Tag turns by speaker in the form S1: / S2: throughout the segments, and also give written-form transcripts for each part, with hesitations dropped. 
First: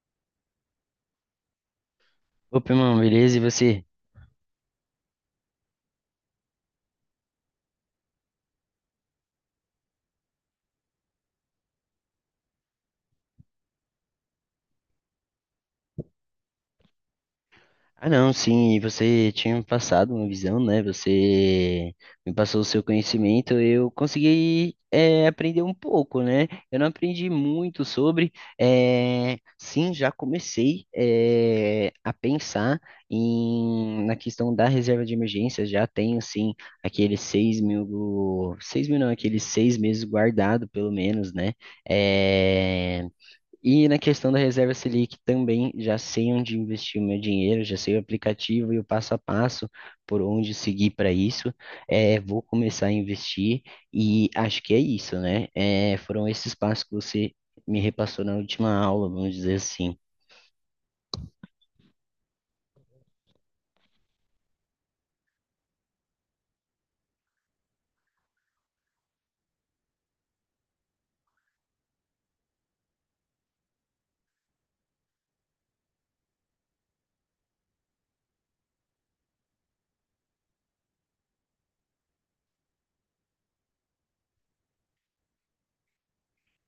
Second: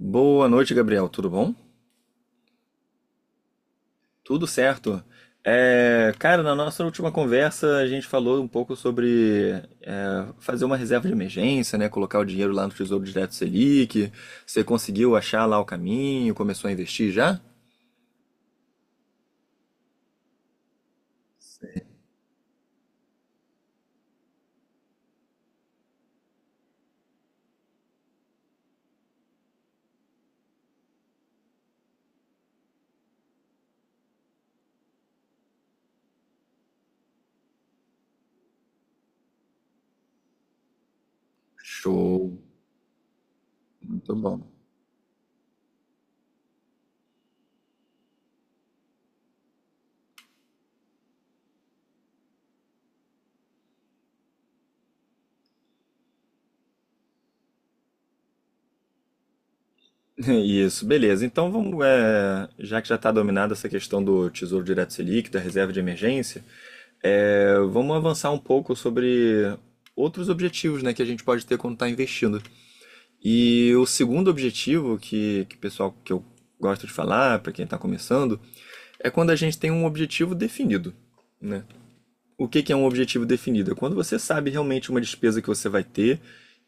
S1: Boa noite, Gabriel. Tudo bom?
S2: Opa, irmão, beleza? E você?
S1: Tudo certo. Cara, na nossa última conversa a gente falou um pouco sobre fazer uma reserva de emergência, né? Colocar o dinheiro lá no Tesouro Direto Selic. Você conseguiu achar lá o caminho? Começou a investir já?
S2: Ah, não, sim, e você tinha me passado uma visão, né? Você me passou o seu conhecimento, eu consegui aprender um pouco, né? Eu não aprendi muito sobre, sim, já comecei a pensar na questão da reserva de emergência, já tenho, sim, aqueles 6.000, 6.000 não, aqueles 6 meses guardado, pelo menos, né?
S1: Show.
S2: Eh, E na
S1: Muito
S2: questão da
S1: bom.
S2: reserva Selic também já sei onde investir o meu dinheiro, já sei o aplicativo e o passo a passo por onde seguir para isso. É, vou começar a investir e acho que é isso, né? É, foram esses passos que você me repassou na última aula, vamos dizer assim.
S1: Isso, beleza. Então vamos, já que já está dominada essa questão do Tesouro Direto Selic, da reserva de emergência, vamos avançar um pouco sobre outros objetivos, né, que a gente pode ter quando está investindo. E o segundo objetivo que pessoal que eu gosto de falar, para quem está começando, é quando a gente tem um objetivo definido, né? O que, que é um objetivo definido? É quando você sabe realmente uma despesa que você vai ter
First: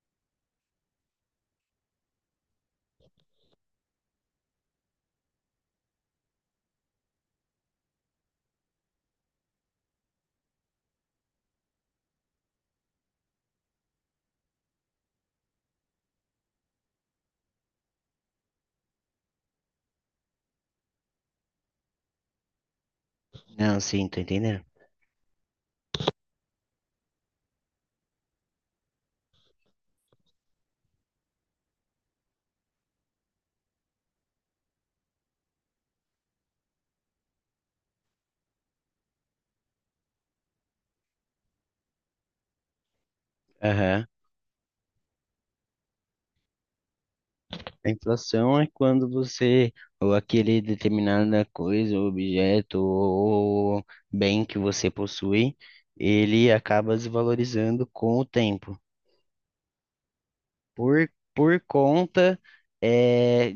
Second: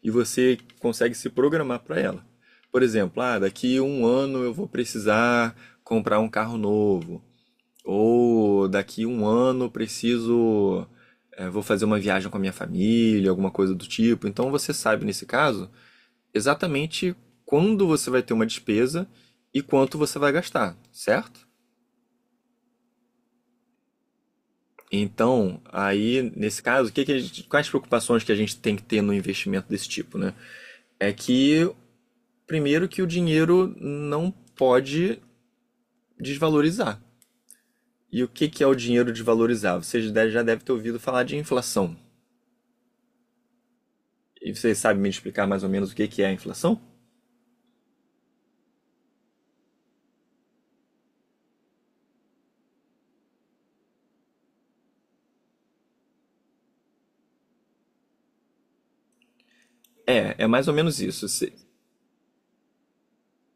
S1: e você consegue se programar para ela. Por exemplo, ah, daqui um ano eu vou precisar comprar um carro novo, ou daqui um ano eu preciso, vou fazer uma viagem com a minha família, alguma coisa do tipo. Então você sabe nesse caso exatamente quando você vai ter uma despesa e quanto você vai gastar, certo?
S2: Não, sim, tô entendendo.
S1: Então, aí, nesse caso, o que que a gente- quais preocupações que a gente tem que ter no investimento desse tipo, né? É que, primeiro, que o dinheiro não pode desvalorizar. E o que que é o dinheiro desvalorizar? Já devem ter ouvido falar de inflação.
S2: Aham.
S1: E vocês sabem me explicar mais ou menos o que que é a inflação?
S2: A inflação é quando você, ou aquele determinada coisa, ou objeto, ou bem que você possui, ele acaba desvalorizando com o tempo.
S1: É, é mais ou menos
S2: por,
S1: isso.
S2: por conta é,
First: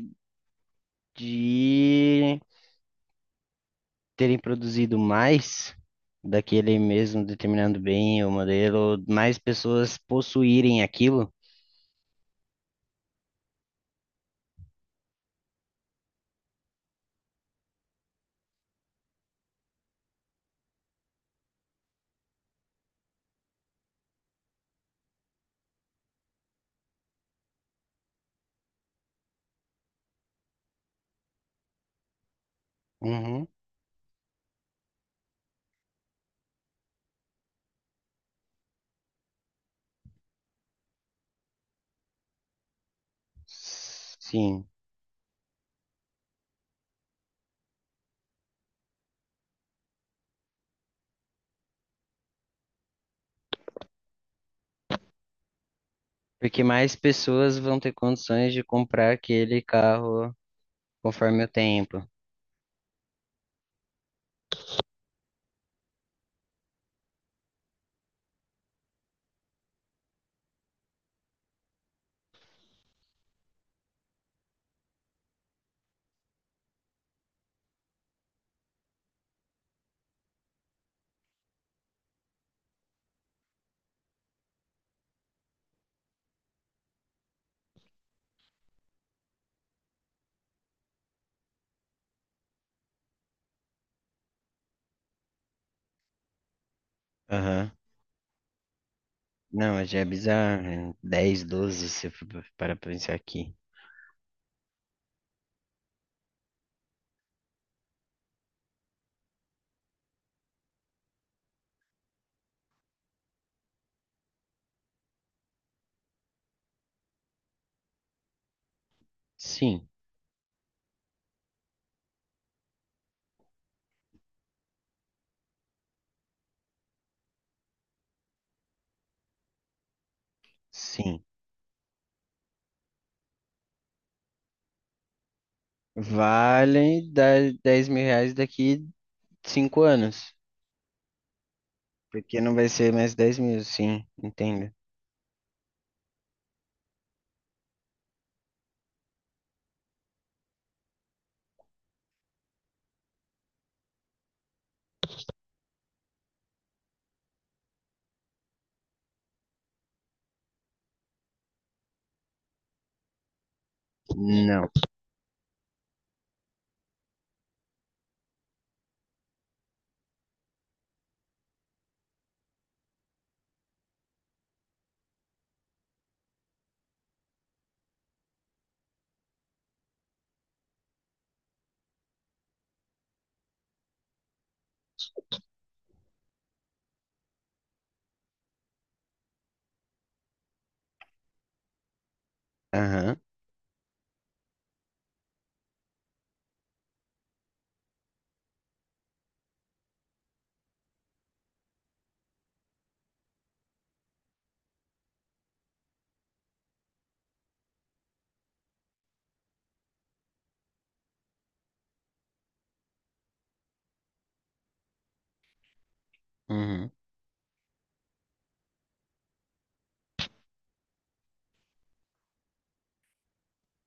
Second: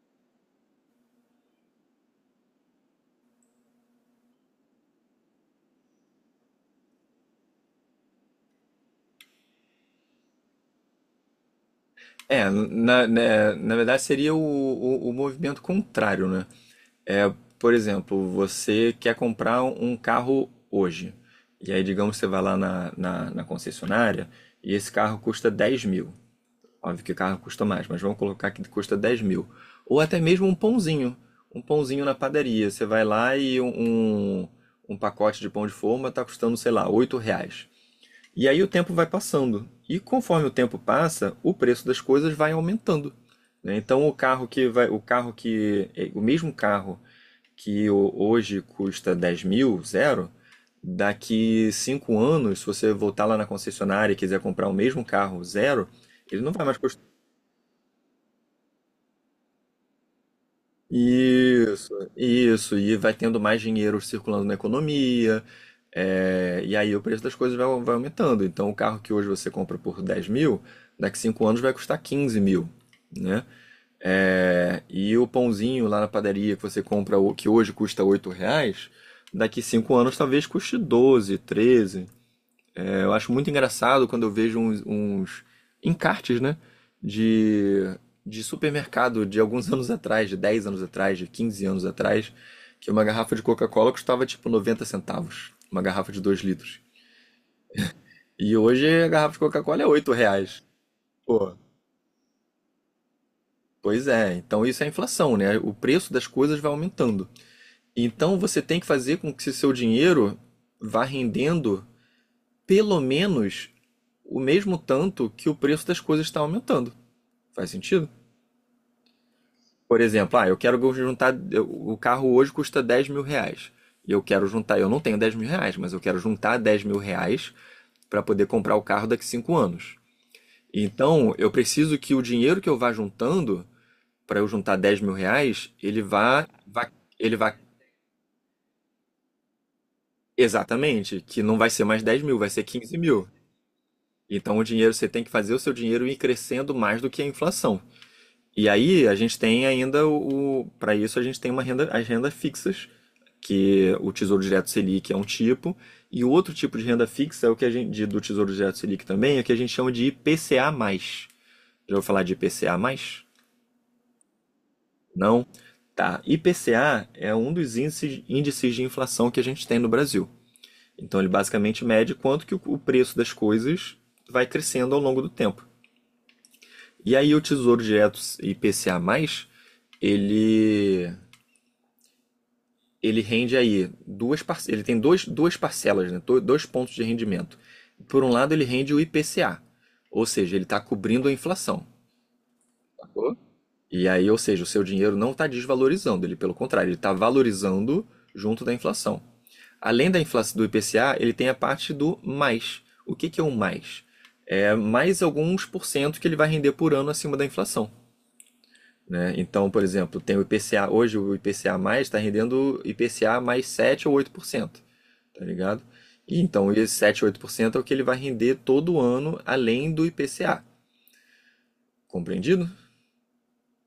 S2: de terem produzido mais daquele mesmo determinado bem ou modelo, mais pessoas possuírem aquilo.
S1: É, na verdade seria o movimento contrário, né? É, por exemplo, você quer comprar um carro hoje. E aí, digamos, você vai lá na concessionária e esse carro custa 10.000. Óbvio que o carro custa mais, mas vamos colocar que custa 10.000. Ou até mesmo um pãozinho. Um pãozinho na padaria. Você vai lá
S2: Uhum.
S1: e um, um pacote de pão de forma está custando, sei lá, R$ 8. E aí o tempo vai passando. E conforme o tempo passa, o preço das coisas vai aumentando. Né? Então o carro
S2: Sim,
S1: que vai, o carro que, é, o mesmo carro que hoje custa 10.000, zero, daqui 5 anos, se você voltar lá na concessionária e quiser comprar o mesmo carro, zero, ele não
S2: porque
S1: vai mais
S2: mais
S1: custar.
S2: pessoas vão ter condições de comprar aquele carro conforme o
S1: Isso,
S2: tempo.
S1: isso, e vai tendo mais dinheiro circulando na economia, e aí o preço das coisas vai aumentando. Então, o carro que hoje você compra por 10.000, daqui 5 anos vai custar 15.000, né? E o pãozinho lá na padaria que você compra, que hoje custa R$ 8, daqui 5 anos talvez custe 12, 13. Eu acho muito engraçado quando eu vejo uns encartes, né? De, de supermercado de alguns anos atrás, de 10 anos atrás, de 15 anos atrás, que uma garrafa de Coca-Cola custava tipo 90 centavos, uma garrafa de 2 litros.
S2: Aham.
S1: E hoje a garrafa de
S2: Não,
S1: Coca-Cola é
S2: mas já é
S1: R$ 8.
S2: bizarro. 10,
S1: Pô,
S2: 12, se for para pensar aqui.
S1: pois é, então isso é inflação, né? O preço das coisas vai aumentando. Então você tem que fazer com que seu dinheiro vá rendendo pelo menos o mesmo tanto que o preço das coisas está aumentando. Faz sentido?
S2: Sim,
S1: Por exemplo, ah, eu quero juntar. O carro hoje custa R$ 10.000. E eu quero juntar. Eu não tenho R$ 10.000, mas eu quero juntar R$ 10.000 para poder comprar o carro daqui 5 anos.
S2: sim.
S1: Então, eu preciso que o dinheiro que eu vá juntando, para eu juntar R$ 10.000, ele vá.
S2: Valem
S1: Ele vá.
S2: R$ 10.000 daqui 5 anos.
S1: Exatamente, que não vai ser mais 10.000,
S2: Porque
S1: vai
S2: não
S1: ser
S2: vai ser
S1: quinze
S2: mais
S1: mil.
S2: 10.000, sim,
S1: Então, o
S2: entenda.
S1: dinheiro, você tem que fazer o seu dinheiro ir crescendo mais do que a inflação. E aí, a gente tem ainda o. Para isso, a gente tem uma renda, as rendas fixas que o Tesouro Direto Selic é um tipo, e o outro tipo de renda fixa é o que a gente do Tesouro Direto Selic também, é o que a gente chama de IPCA+. Já ouviu falar de IPCA+?
S2: Não.
S1: Não? Tá. IPCA é um dos índices, índices de inflação que a gente tem no Brasil. Então ele basicamente mede quanto que o preço das coisas vai crescendo ao longo do tempo. E aí o Tesouro Direto IPCA+, ele ele rende aí duas par... ele tem duas parcelas, né? Dois pontos de rendimento. Por um lado, ele rende o IPCA, ou seja, ele está cobrindo a inflação.
S2: Aham.
S1: E aí, ou seja, o seu dinheiro não está desvalorizando, ele pelo contrário, ele está valorizando junto da inflação. Além da inflação do IPCA, ele tem a parte do mais. O que, que é o mais? É mais alguns por cento que ele vai render por ano acima da inflação. Né? Então, por exemplo, tem o IPCA, hoje o IPCA mais está rendendo IPCA mais 7 ou 8%, tá ligado? E então,
S2: Uhum.
S1: esse 7 ou 8% é o que ele vai render todo ano, além do IPCA. Compreendido?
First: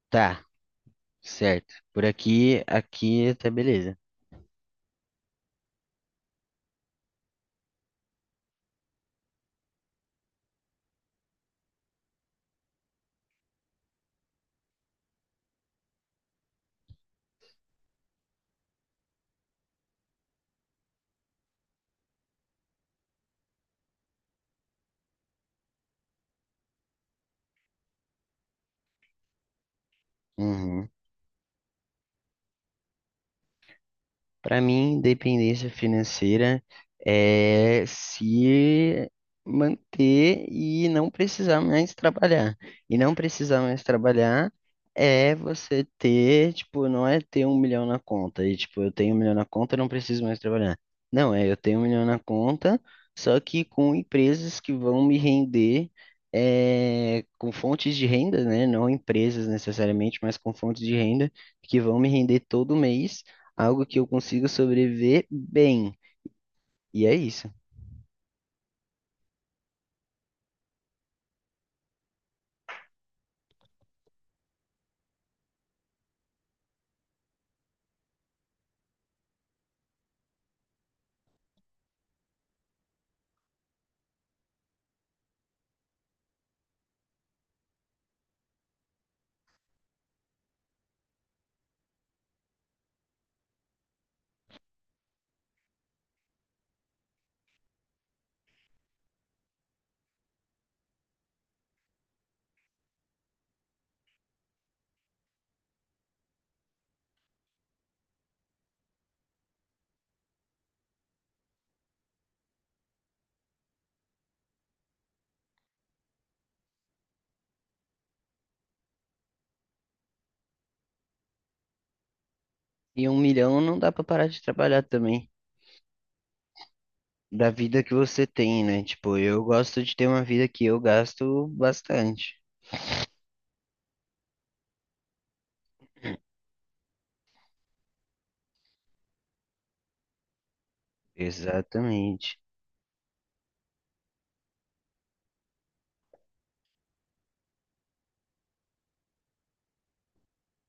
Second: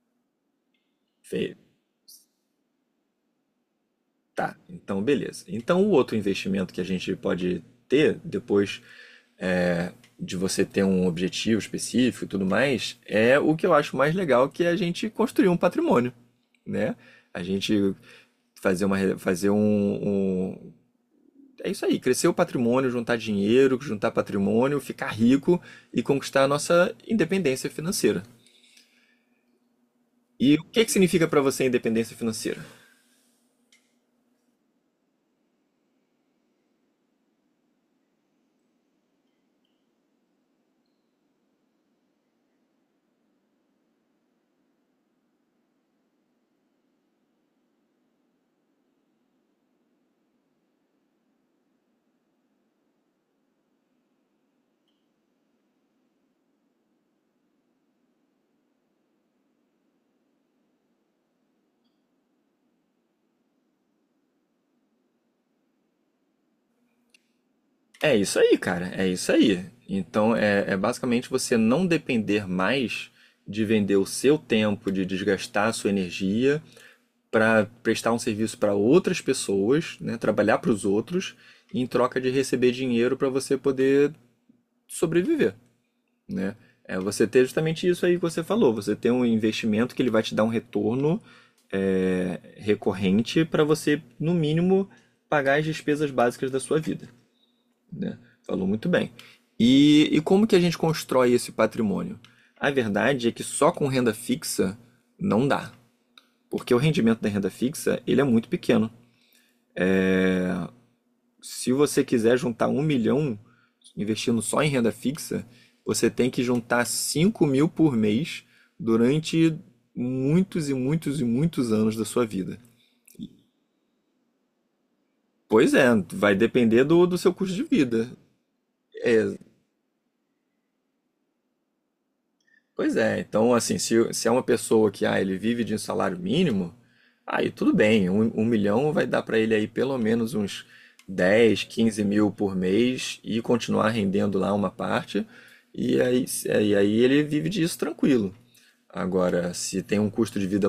S2: Tá,
S1: Feio.
S2: certo. Por aqui, aqui tá beleza.
S1: Tá, então beleza. Então, o outro investimento que a gente pode ter, depois de você ter um objetivo específico e tudo mais, é o que eu acho mais legal, que é a gente construir um patrimônio, né? A gente fazer uma, re- fazer um, um- É isso aí, crescer o patrimônio, juntar dinheiro, juntar patrimônio, ficar rico e conquistar a nossa independência financeira. E o que
S2: Uhum.
S1: que significa para você independência financeira?
S2: Para mim, independência financeira é se manter e não precisar mais trabalhar. E não precisar mais trabalhar é você ter, tipo, não é ter 1 milhão na conta. E, tipo, eu tenho 1 milhão na conta, eu não preciso mais trabalhar. Não, é eu tenho 1 milhão na conta, só que com empresas que vão me render. É, com fontes de renda, né? Não empresas necessariamente, mas com fontes de renda que vão me render todo mês algo que eu consiga sobreviver bem. E é isso.
S1: É isso aí, cara. É isso aí. Então, é basicamente você não depender mais de vender o seu tempo, de desgastar a sua energia para prestar um serviço para outras pessoas, né? Trabalhar para os outros em troca de receber dinheiro para você poder sobreviver. Né? É você ter justamente isso aí que você falou, você ter um investimento que ele vai te dar um retorno recorrente para você, no mínimo, pagar as despesas básicas da sua vida, né? Falou muito bem. E como que a gente constrói esse patrimônio? A verdade é que só com renda fixa não dá, porque o rendimento da renda fixa ele é muito pequeno. Se você quiser juntar 1 milhão investindo só em renda fixa, você tem que juntar 5.000 por mês durante muitos e muitos e muitos anos da sua vida.
S2: E 1 milhão não dá pra parar de trabalhar também,
S1: Pois é, vai depender do seu
S2: da
S1: custo de
S2: vida que
S1: vida.
S2: você tem, né? Tipo,
S1: É,
S2: eu gosto de ter uma vida que eu gasto bastante.
S1: Pois é, então assim, se é uma pessoa que ah, ele vive de um salário mínimo, aí tudo bem, 1 milhão vai dar para ele aí pelo menos uns dez quinze mil
S2: Exatamente.
S1: por mês e continuar rendendo lá uma parte, e aí, e aí ele vive disso tranquilo. Agora, se tem um custo de vida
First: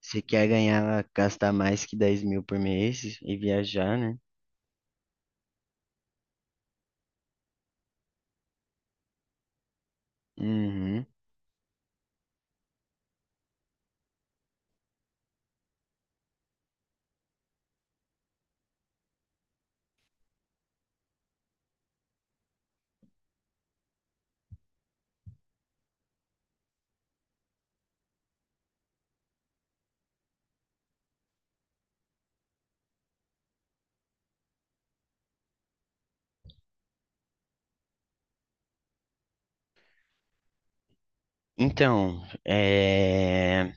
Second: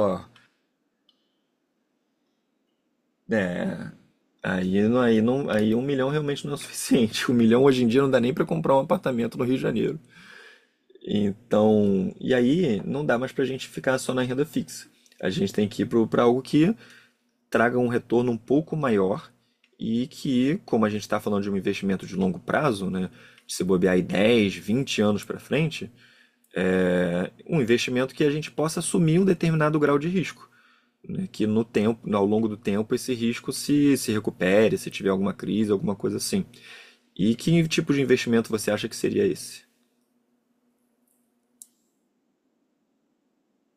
S2: Você quer ganhar, gastar mais que 10.000 por mês e
S1: né,
S2: viajar, né?
S1: aí um milhão realmente não é o suficiente. 1 milhão hoje em dia não dá nem para comprar um apartamento no Rio de Janeiro.
S2: Uhum.
S1: Então, e aí não dá mais para a gente ficar só na renda fixa. A gente tem que ir para algo que traga um retorno um pouco maior e que, como a gente está falando de um investimento de longo prazo, né, de se bobear aí 10, 20 anos para frente, é um investimento que a gente possa assumir um determinado grau de risco. Né, que no tempo, ao longo do tempo, esse risco se recupere, se tiver alguma crise, alguma coisa assim. E que tipo de investimento você acha que seria esse?
S2: Então, é...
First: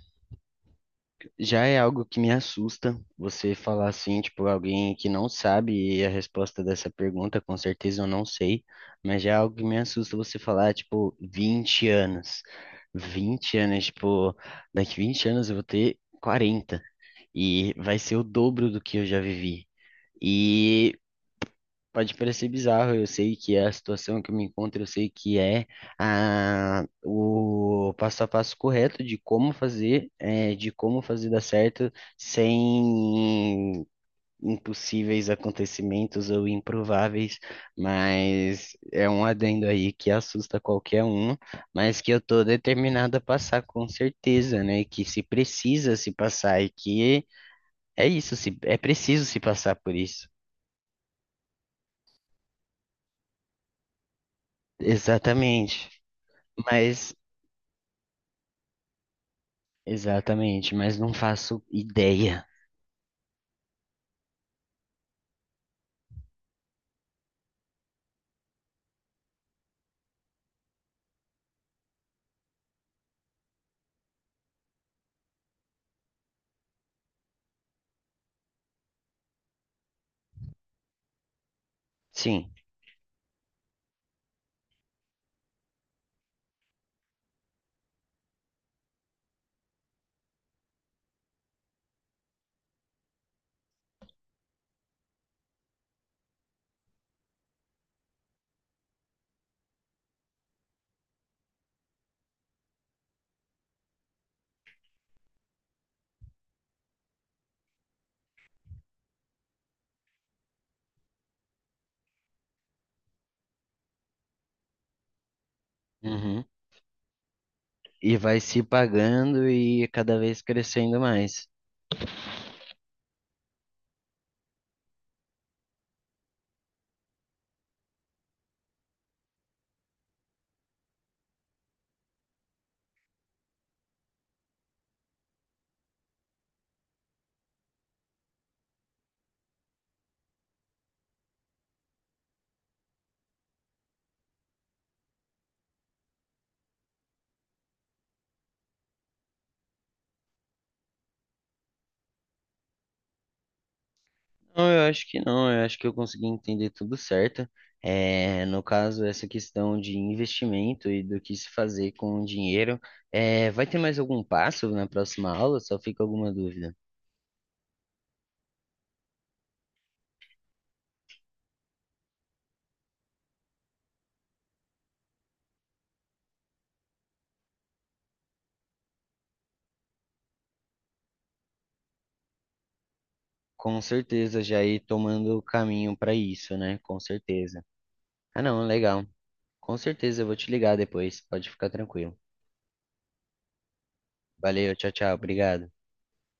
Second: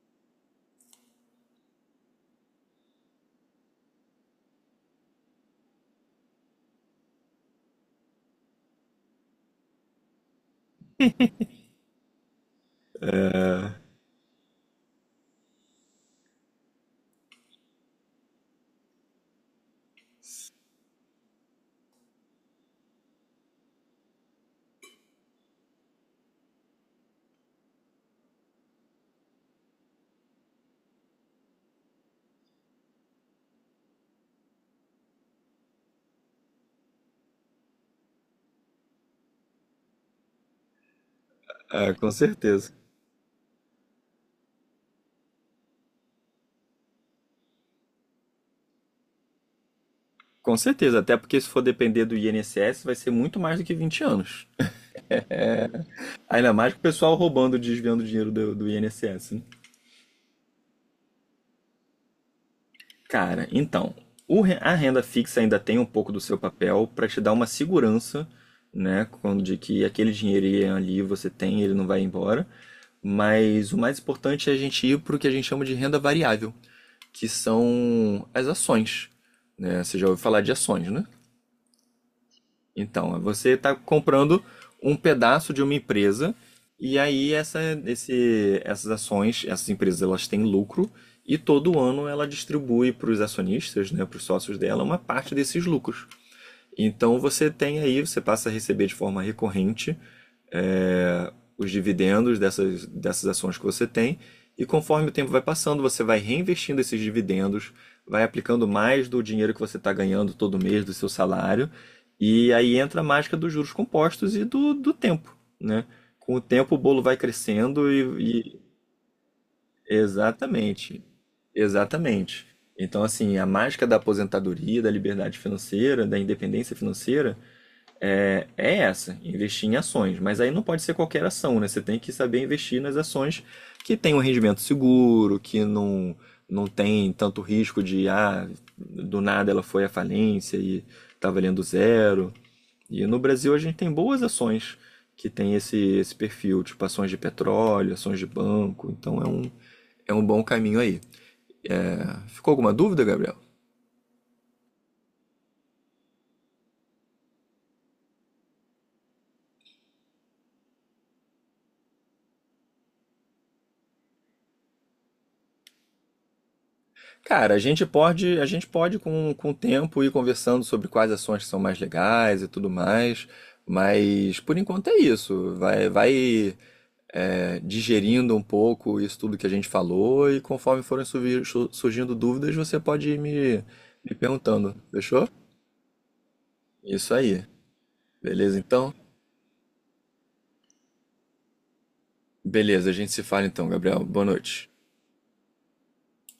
S2: Já é algo que me assusta você falar assim, tipo, alguém que não sabe a resposta dessa pergunta, com certeza eu não sei, mas já é algo que me assusta você falar, tipo, 20 anos. 20 anos, tipo, daqui 20 anos eu vou ter 40 e vai ser o dobro do que eu já vivi. E pode parecer bizarro, eu sei que é a situação que eu me encontro, eu sei que é a, o passo a passo correto de como fazer, de como fazer dar certo sem impossíveis acontecimentos ou improváveis, mas é um adendo aí que assusta qualquer um,
S1: Ah,
S2: mas que
S1: com
S2: eu tô
S1: certeza.
S2: determinado a passar com certeza, né? Que se precisa se passar e que é isso, se, é preciso se passar por isso.
S1: Com certeza, até porque se for depender do INSS, vai ser muito mais do que 20 anos.
S2: Exatamente.
S1: Ainda mais com o pessoal
S2: Mas
S1: roubando, desviando dinheiro do INSS. Né?
S2: exatamente, mas não faço ideia.
S1: Cara, então, a renda fixa ainda tem um pouco do seu papel para te dar uma segurança, né? Quando de que aquele dinheirinho ali você tem, ele não vai embora. Mas o mais importante é a gente ir para o que a gente chama de renda variável, que são as ações. Né? Você já ouviu falar de ações, né?
S2: Sim.
S1: Então, você está comprando um pedaço de uma empresa e aí essas ações, essas empresas, elas têm lucro e todo ano ela distribui para os acionistas, né, para os sócios dela, uma parte desses lucros. Então você tem aí, você passa a receber de forma recorrente é, os dividendos dessas ações que você tem, e conforme o tempo vai passando, você vai reinvestindo esses dividendos, vai aplicando mais do dinheiro que você está ganhando todo mês do seu salário, e aí entra a mágica dos juros compostos e do tempo, né? Com o
S2: Uhum.
S1: tempo o bolo vai crescendo.
S2: E vai se pagando e cada vez crescendo
S1: Exatamente,
S2: mais.
S1: exatamente. Então, assim, a mágica da aposentadoria, da liberdade financeira, da independência financeira, é essa, investir em ações. Mas aí não pode ser qualquer ação, né? Você tem que saber investir nas ações que tem um rendimento seguro, que não, não tem tanto risco de, ah, do nada ela foi à falência e tá valendo zero. E no Brasil a gente tem boas ações que tem esse, esse perfil, tipo ações de petróleo, ações de banco. Então é um bom caminho aí. Ficou alguma dúvida, Gabriel?
S2: Não, eu acho que não, eu acho que eu consegui entender tudo certo. É, no caso, essa questão de investimento e do que se fazer com o dinheiro. É, vai ter mais algum passo na próxima aula? Só fica alguma dúvida.
S1: Cara, a gente pode com o tempo ir conversando sobre quais ações que são mais legais e tudo mais, mas por enquanto é isso. Vai digerindo um pouco isso tudo que a gente falou e conforme forem surgindo dúvidas, você pode ir me,
S2: Com
S1: me
S2: certeza, já
S1: perguntando,
S2: ir
S1: fechou?
S2: tomando o caminho para isso, né? Com
S1: Isso aí.
S2: certeza. Ah,
S1: Beleza,
S2: não,
S1: então?
S2: legal. Com certeza, eu vou te ligar depois, pode ficar tranquilo.
S1: Beleza, a gente se fala então, Gabriel. Boa noite.
S2: Valeu, tchau, tchau, obrigado.